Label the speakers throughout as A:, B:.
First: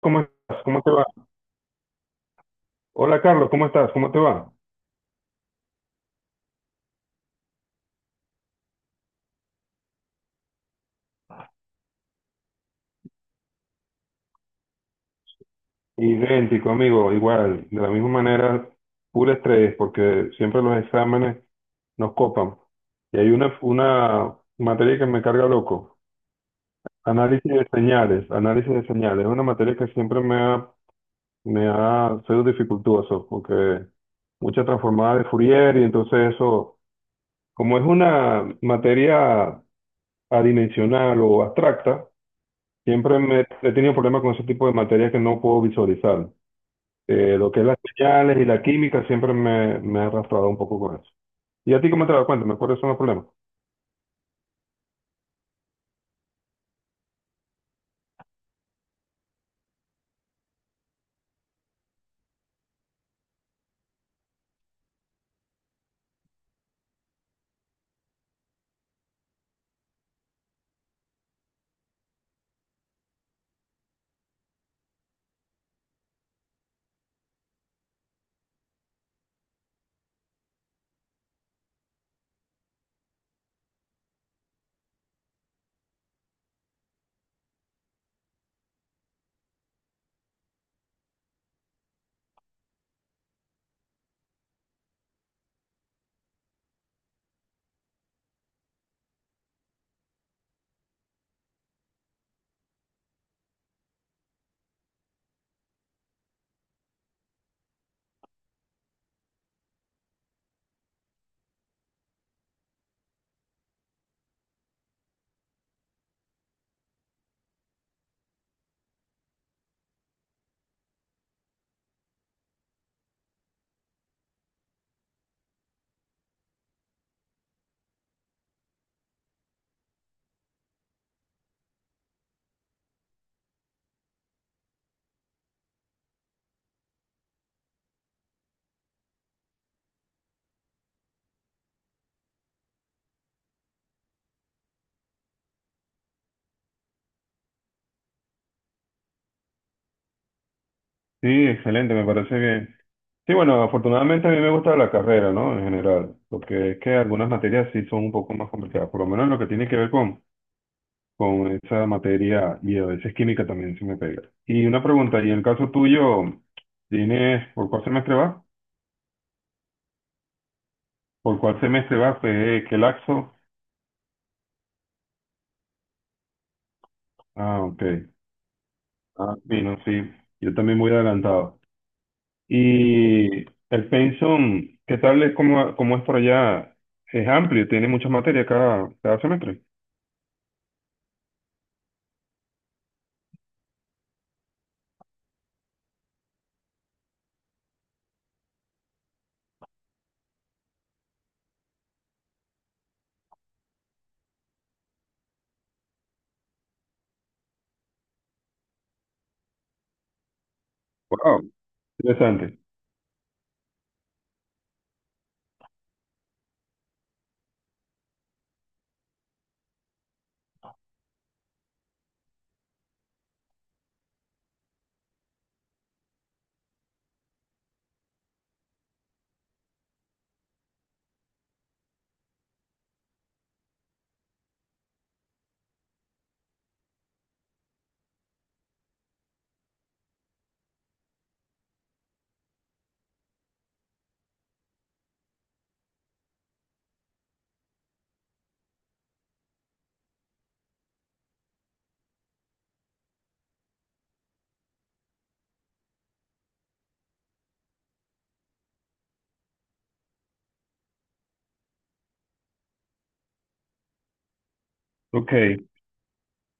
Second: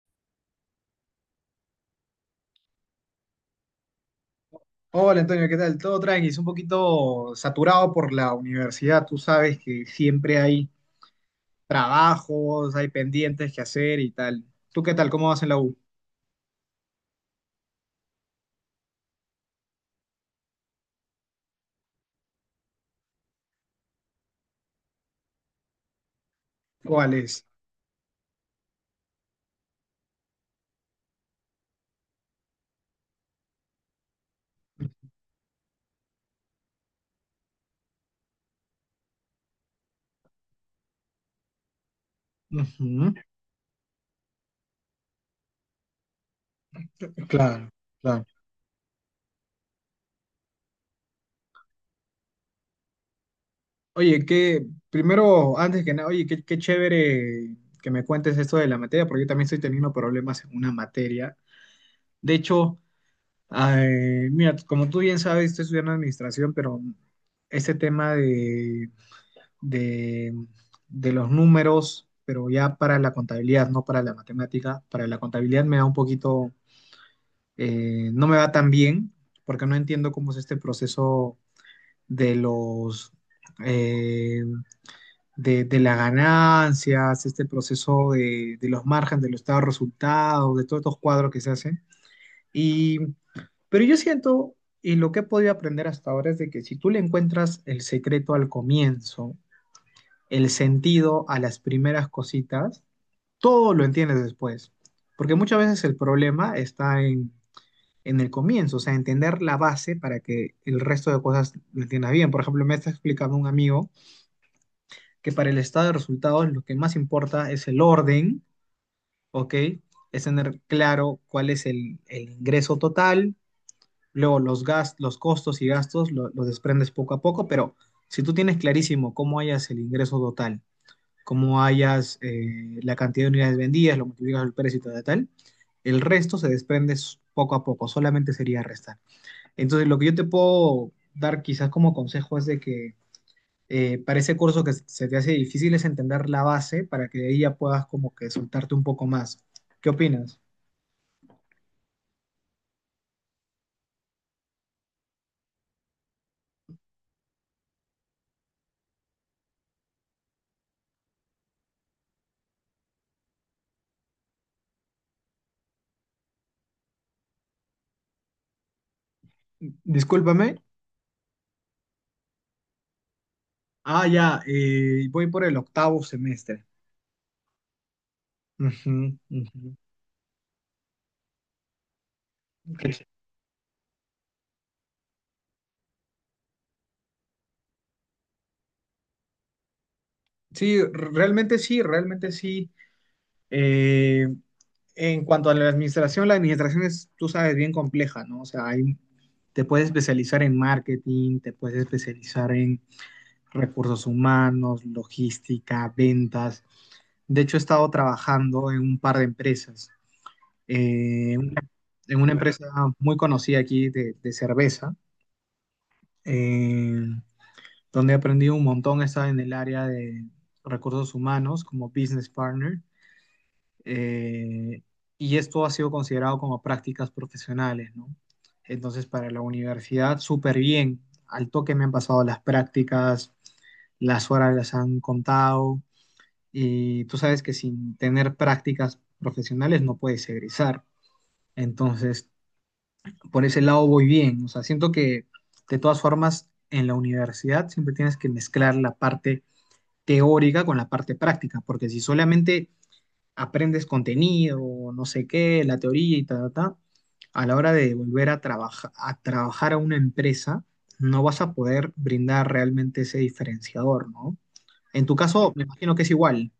A: ¿Cómo estás? ¿Cómo te va? Hola Carlos, ¿cómo estás? ¿Cómo te va?
B: Hola Antonio, ¿qué tal? Todo tranqui, es un poquito saturado por la universidad, tú sabes que siempre hay trabajos, hay pendientes que hacer y tal. ¿Tú qué tal? ¿Cómo vas en la U?
A: Idéntico, amigo, igual, de la misma manera, puro estrés, porque siempre los exámenes nos copan. Y hay una materia que me carga loco,
B: ¿Cuál es?
A: análisis de señales, análisis de señales. Es una materia que me ha sido dificultoso, porque mucha transformada de Fourier, y entonces eso, como es una materia adimensional o abstracta,
B: Ujú.
A: siempre me he tenido problemas con ese tipo de materias que no puedo visualizar. Lo que es
B: Claro,
A: las
B: claro.
A: señales y la química me ha arrastrado un poco con eso. ¿Y a ti cómo te das cuenta? ¿Me acuerdo son los problemas?
B: Oye, que primero, antes que nada, oye, qué chévere que me cuentes esto de la materia, porque yo también estoy teniendo problemas en una materia. De hecho, ay, mira, como tú bien sabes, estoy estudiando administración, pero este tema de, de los números, pero ya para la contabilidad, no para la matemática. Para la contabilidad me da un poquito, no me va tan bien, porque no entiendo cómo es este proceso de eh, las ganancias, este proceso de los márgenes, de los estados de resultados, de todos estos cuadros que se hacen. Y, pero yo siento, y lo que he podido aprender hasta ahora es de que si tú le encuentras el secreto al comienzo, el sentido a las primeras cositas, todo lo entiendes después. Porque muchas veces el problema está en el comienzo, o sea, entender la base para que el resto de cosas lo entiendas bien. Por ejemplo, me está explicando un amigo que para el estado de resultados lo que más importa es el orden, ¿ok? Es tener claro cuál es el ingreso total, luego los, gastos, los costos y gastos los desprendes poco a poco, pero si tú tienes clarísimo cómo hayas el ingreso total, cómo hallas la cantidad de unidades vendidas, lo multiplicas por el precio y tal, tal, tal. El resto se desprende poco a poco, solamente sería restar. Entonces, lo que yo te puedo dar quizás como consejo es de que para ese curso que se te hace difícil es entender la base para que de ahí ya puedas como que soltarte un poco más. ¿Qué opinas?
A: Sí, excelente, me parece bien. Sí, bueno, afortunadamente a mí me gusta la carrera, ¿no? En general, porque es que algunas materias sí son un poco más complicadas, por lo menos lo que tiene que ver con esa materia y a veces química también se me pega. Y una pregunta, ¿y en el caso tuyo, tienes, por cuál semestre vas?
B: Discúlpame.
A: ¿Por cuál semestre vas? ¿Qué, qué laxo?
B: Ah, ya, voy por el octavo semestre.
A: Ah, ok.
B: Ujú,
A: Ah,
B: ujú.
A: bueno, sí. Yo también voy adelantado. Y el pensum, ¿qué tal es cómo, cómo es por allá? Es amplio, tiene muchas materias cada semestre.
B: Sí, realmente sí, realmente sí. Eh, En cuanto a la administración es, tú sabes, bien compleja, ¿no? O sea, hay, te puedes especializar en marketing, te puedes especializar en recursos humanos, logística, ventas. De hecho, he estado trabajando en un par de empresas. Eh,
A: Wow,
B: una- en una
A: interesante.
B: empresa muy conocida aquí de cerveza, eh, donde he aprendido un montón. He estado en el área de recursos humanos como business partner, eh, y esto ha sido considerado como prácticas profesionales, ¿no? Entonces, para la universidad, súper bien. Al toque me han pasado las prácticas, las horas las han contado, y tú sabes que sin tener prácticas profesionales no puedes egresar. Entonces, por ese lado voy bien. O sea, siento que de todas formas en la universidad siempre tienes que mezclar la parte teórica con la parte práctica, porque si solamente aprendes contenido, no sé qué, la teoría y ta, ta, ta, a la hora de a trabajar a una empresa, no vas a poder brindar realmente ese diferenciador, ¿no? En tu
A: Ok.
B: caso, me imagino que es igual.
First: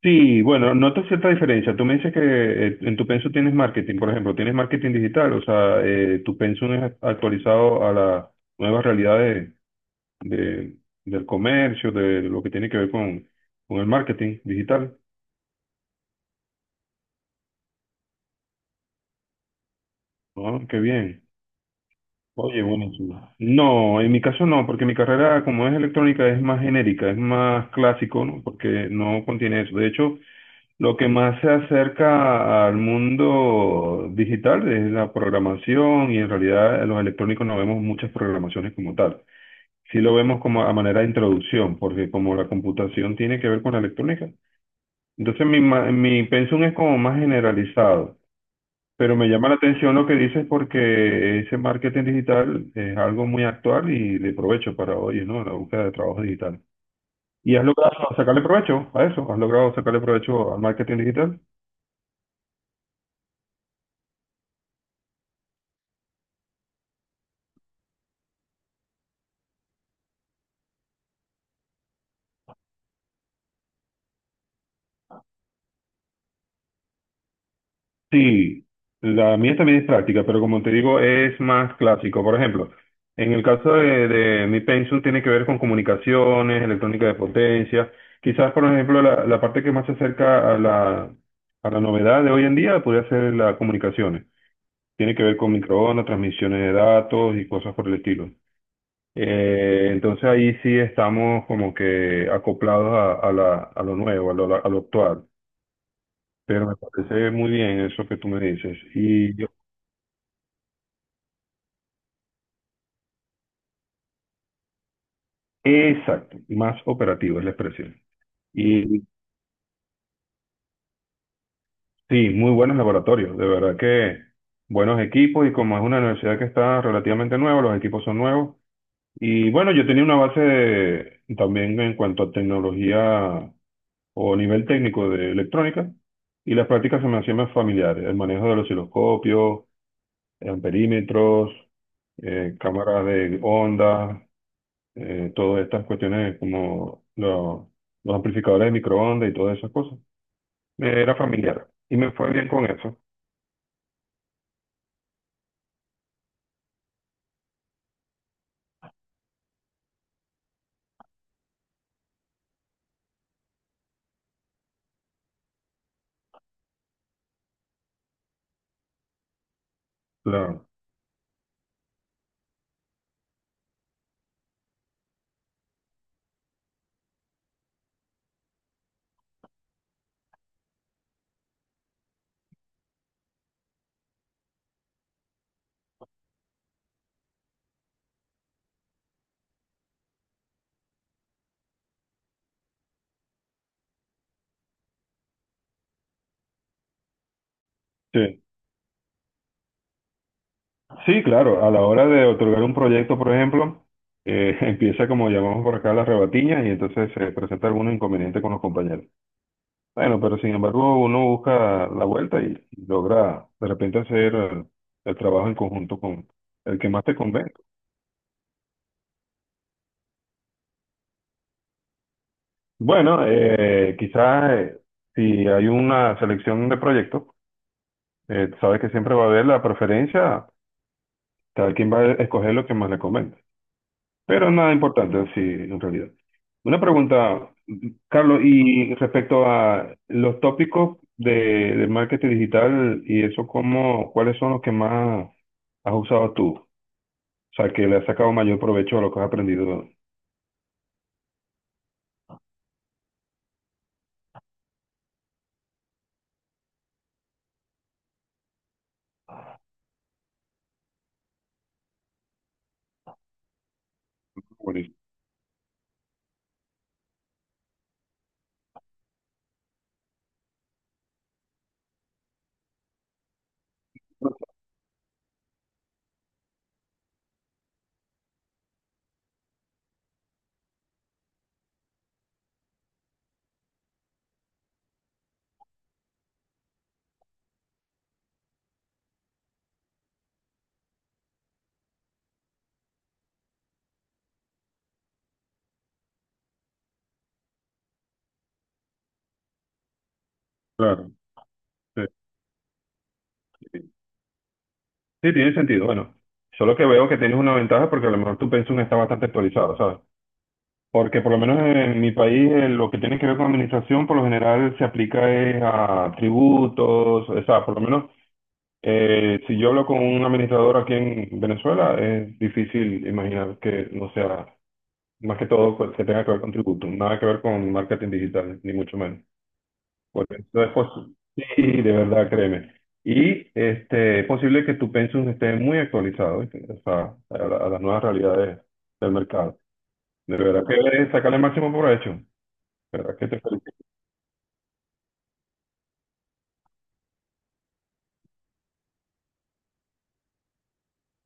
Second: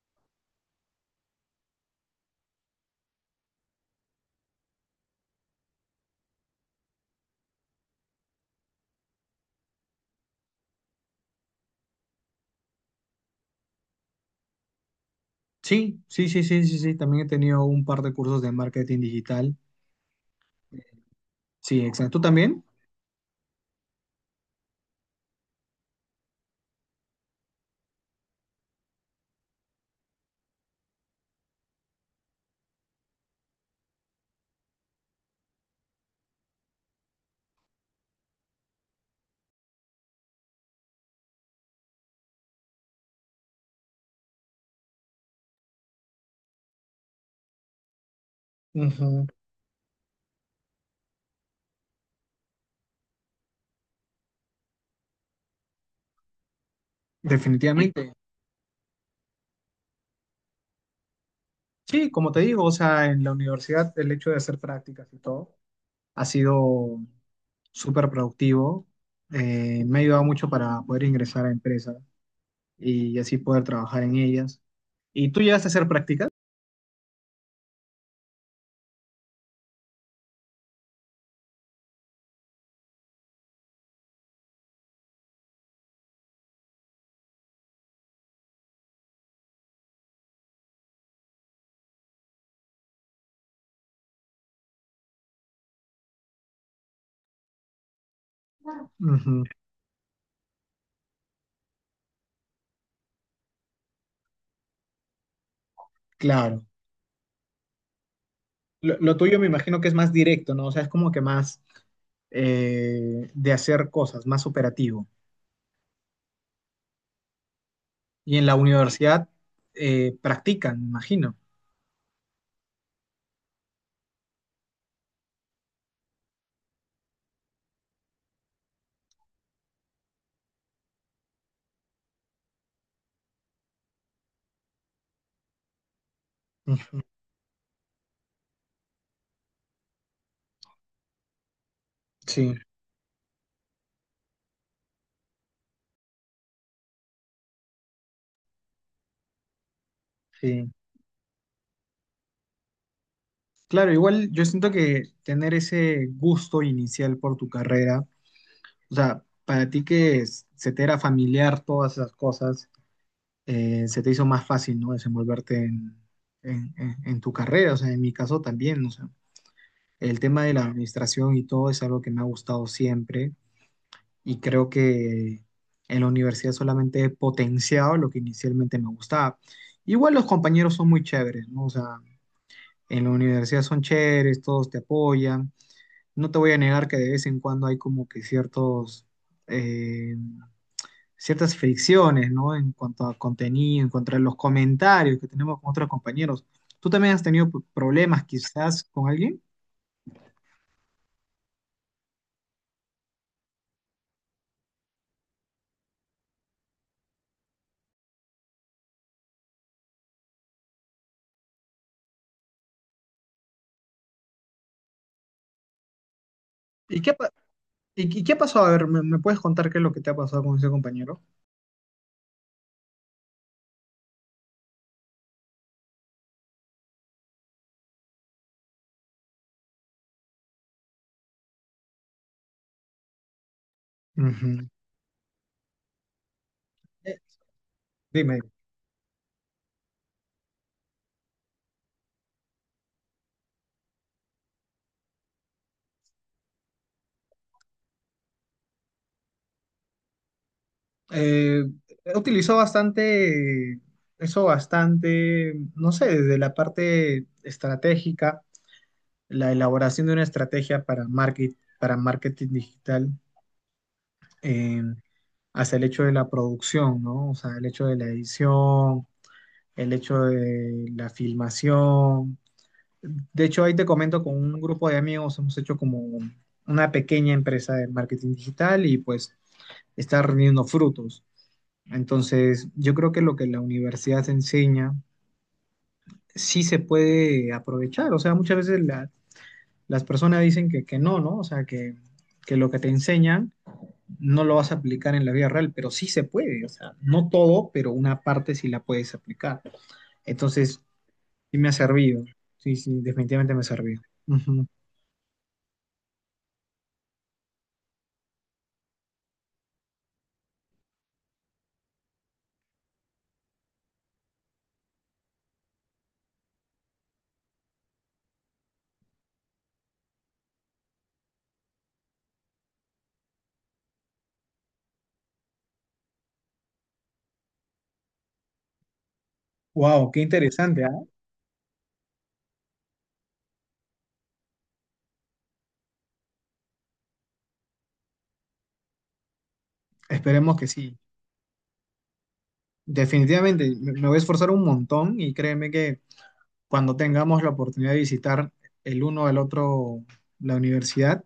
A: Sí, bueno, noto cierta diferencia. Tú me dices que en tu pensum tienes marketing, por ejemplo, tienes marketing digital, o sea, tu pensum es actualizado a las nuevas realidades de- del comercio, de lo que tiene que ver con el marketing digital.
B: Sí, sí, sí, sí, sí, sí. También he tenido un par de cursos de marketing digital.
A: Ah, qué bien.
B: Sí, exacto. ¿Tú
A: Oye,
B: también?
A: buenísimo. No, en mi caso no, porque mi carrera como es electrónica es más genérica, es más clásico, ¿no? Porque no contiene eso. De hecho, lo que más se acerca al mundo digital es la programación y en realidad en los electrónicos no vemos muchas programaciones como tal. Sí lo vemos como a manera de introducción, porque como la computación tiene que ver con la electrónica, entonces mi pensum es como más generalizado. Pero
B: Ujú.
A: me llama la atención lo que dices porque ese marketing digital es algo muy actual y de provecho para hoy, ¿no? La búsqueda de trabajo digital. ¿Y has logrado
B: Definitivamente.
A: sacarle provecho a eso? ¿Has logrado sacarle provecho al marketing digital?
B: Sí, como te digo, o sea, en la universidad el hecho de hacer prácticas y todo ha sido súper productivo. Me ha ayudado mucho para poder ingresar a empresas y así poder trabajar en ellas. ¿Y tú llegaste a hacer prácticas?
A: Sí, la mía también es práctica, pero como te digo, es más clásico. Por ejemplo, en el caso de mi pensum tiene que ver con comunicaciones, electrónica de potencia. Quizás, por ejemplo, la parte que más se acerca a a la novedad de hoy en día podría ser las comunicaciones. Tiene que ver con microondas, transmisiones de datos y cosas por el estilo.
B: Ujú,
A: Entonces ahí sí estamos como que acoplados a a lo nuevo, a lo actual.
B: claro.
A: Pero me parece muy bien eso que tú me dices.
B: Lo tuyo me imagino que es más directo, ¿no? O sea, es como que más de hacer cosas, más operativo.
A: Exacto, más operativo es la expresión.
B: Y en la
A: Y
B: universidad practican, me imagino.
A: sí, muy buenos laboratorios, de verdad que buenos equipos y como es una universidad que está relativamente nueva, los equipos son nuevos. Y bueno, yo tenía una base también en cuanto a tecnología o nivel técnico de electrónica, y las
B: Ujú.
A: prácticas se me hacían más familiares, el manejo de los osciloscopios, amperímetros,
B: Sí,
A: cámaras de ondas, todas estas cuestiones como los amplificadores de microondas y todas esas cosas.
B: sí.
A: Me era familiar y me fue bien con eso.
B: Claro, igual yo siento que tener ese gusto inicial por tu carrera, o sea, para ti se te era familiar todas esas cosas, se te hizo más fácil, ¿no? Desenvolverte en tu carrera, o sea, en mi caso también, o sea, el tema de la
A: Claro.
B: administración y todo es algo que me ha gustado siempre y creo que en la universidad solamente he potenciado lo que inicialmente me gustaba. Igual los compañeros son muy chéveres, ¿no? O sea, en la universidad son chéveres, todos te apoyan. No te voy a negar que de vez en cuando hay como que ciertos... eh, ciertas fricciones, ¿no? En cuanto a contenido, en cuanto a los comentarios que tenemos con otros compañeros. ¿Tú también has tenido problemas
A: Sí.
B: quizás con alguien?
A: Sí, claro, a la hora de otorgar un proyecto, por ejemplo, empieza como llamamos por acá la rebatiña y entonces se presenta algún inconveniente con los compañeros. Bueno, pero sin embargo uno busca la vuelta y logra de repente hacer el trabajo en conjunto con el que
B: ¿Y
A: más te convenga.
B: qué pasó? A ver, ¿me puedes contar qué es lo que te ha pasado con ese compañero?
A: Bueno, quizás si hay una selección de proyectos, sabes que siempre va a haber la preferencia, cada quien va a escoger lo que más le convenga. Pero
B: Ujú.
A: nada importante, sí, en realidad. Una
B: Eh,
A: pregunta,
B: Dime.
A: Carlos, y respecto a los tópicos de marketing digital y eso, ¿cómo, cuáles son los que más has usado tú? O sea, que le has sacado mayor provecho a lo que has aprendido.
B: Eh, He utilizado bastante, eso bastante, no sé, desde la parte estratégica, la elaboración de una estrategia para marketing digital, eh,
A: Buenísimo.
B: hasta el hecho de la producción, ¿no? O sea, el hecho de la edición, el hecho de la filmación. De hecho, ahí te comento, con un grupo de amigos hemos hecho como una pequeña empresa de marketing digital y pues está rindiendo frutos. Entonces, yo creo que lo que la universidad enseña sí se puede aprovechar. O sea, muchas veces las personas dicen que no, ¿no? O sea, que lo que te enseñan no lo vas a aplicar en la vida real, pero sí se puede, o sea, no todo, pero una parte sí la puedes aplicar. Entonces,
A: Claro.
B: sí me ha
A: Sí.
B: servido, sí, sí, definitivamente me ha servido. Ujú.
A: Sí, tiene sentido. Bueno, solo que veo que tienes una ventaja porque a lo mejor tu pensum está bastante actualizado, ¿sabes? Porque por lo menos en mi país lo que tiene que ver con administración por lo general se aplica es a tributos, o sea, por lo menos si yo hablo con un administrador aquí en Venezuela es difícil imaginar que no sea, más que todo pues, que tenga que ver con tributos, nada que ver con marketing digital, ni mucho menos.
B: Wow, qué
A: Por eso es
B: interesante, ¿ah?
A: posi- Sí, de verdad, créeme. Y este, es posible que tu pensum esté muy actualizado, ¿viste? O sea, a las nuevas realidades del mercado. De
B: Esperemos
A: verdad
B: que
A: que
B: sí.
A: debes sacarle el máximo provecho. De verdad que te felicito.
B: Definitivamente, me voy a esforzar un montón y créeme que cuando tengamos la oportunidad de visitar el uno al otro la universidad,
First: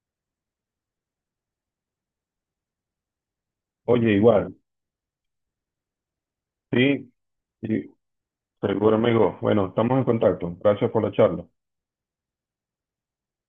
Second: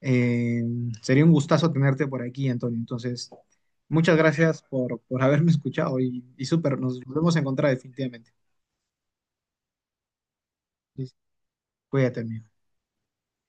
B: eh, sería un gustazo tenerte por aquí, Antonio. Entonces,
A: Oye,
B: muchas
A: igual,
B: gracias por haberme escuchado y súper, nos
A: sí,
B: volvemos a encontrar
A: sí,
B: definitivamente.
A: seguro, amigo. Bueno, estamos en contacto. Gracias por
B: Sí,
A: la
B: sí.
A: charla.
B: Cuídate, amigo.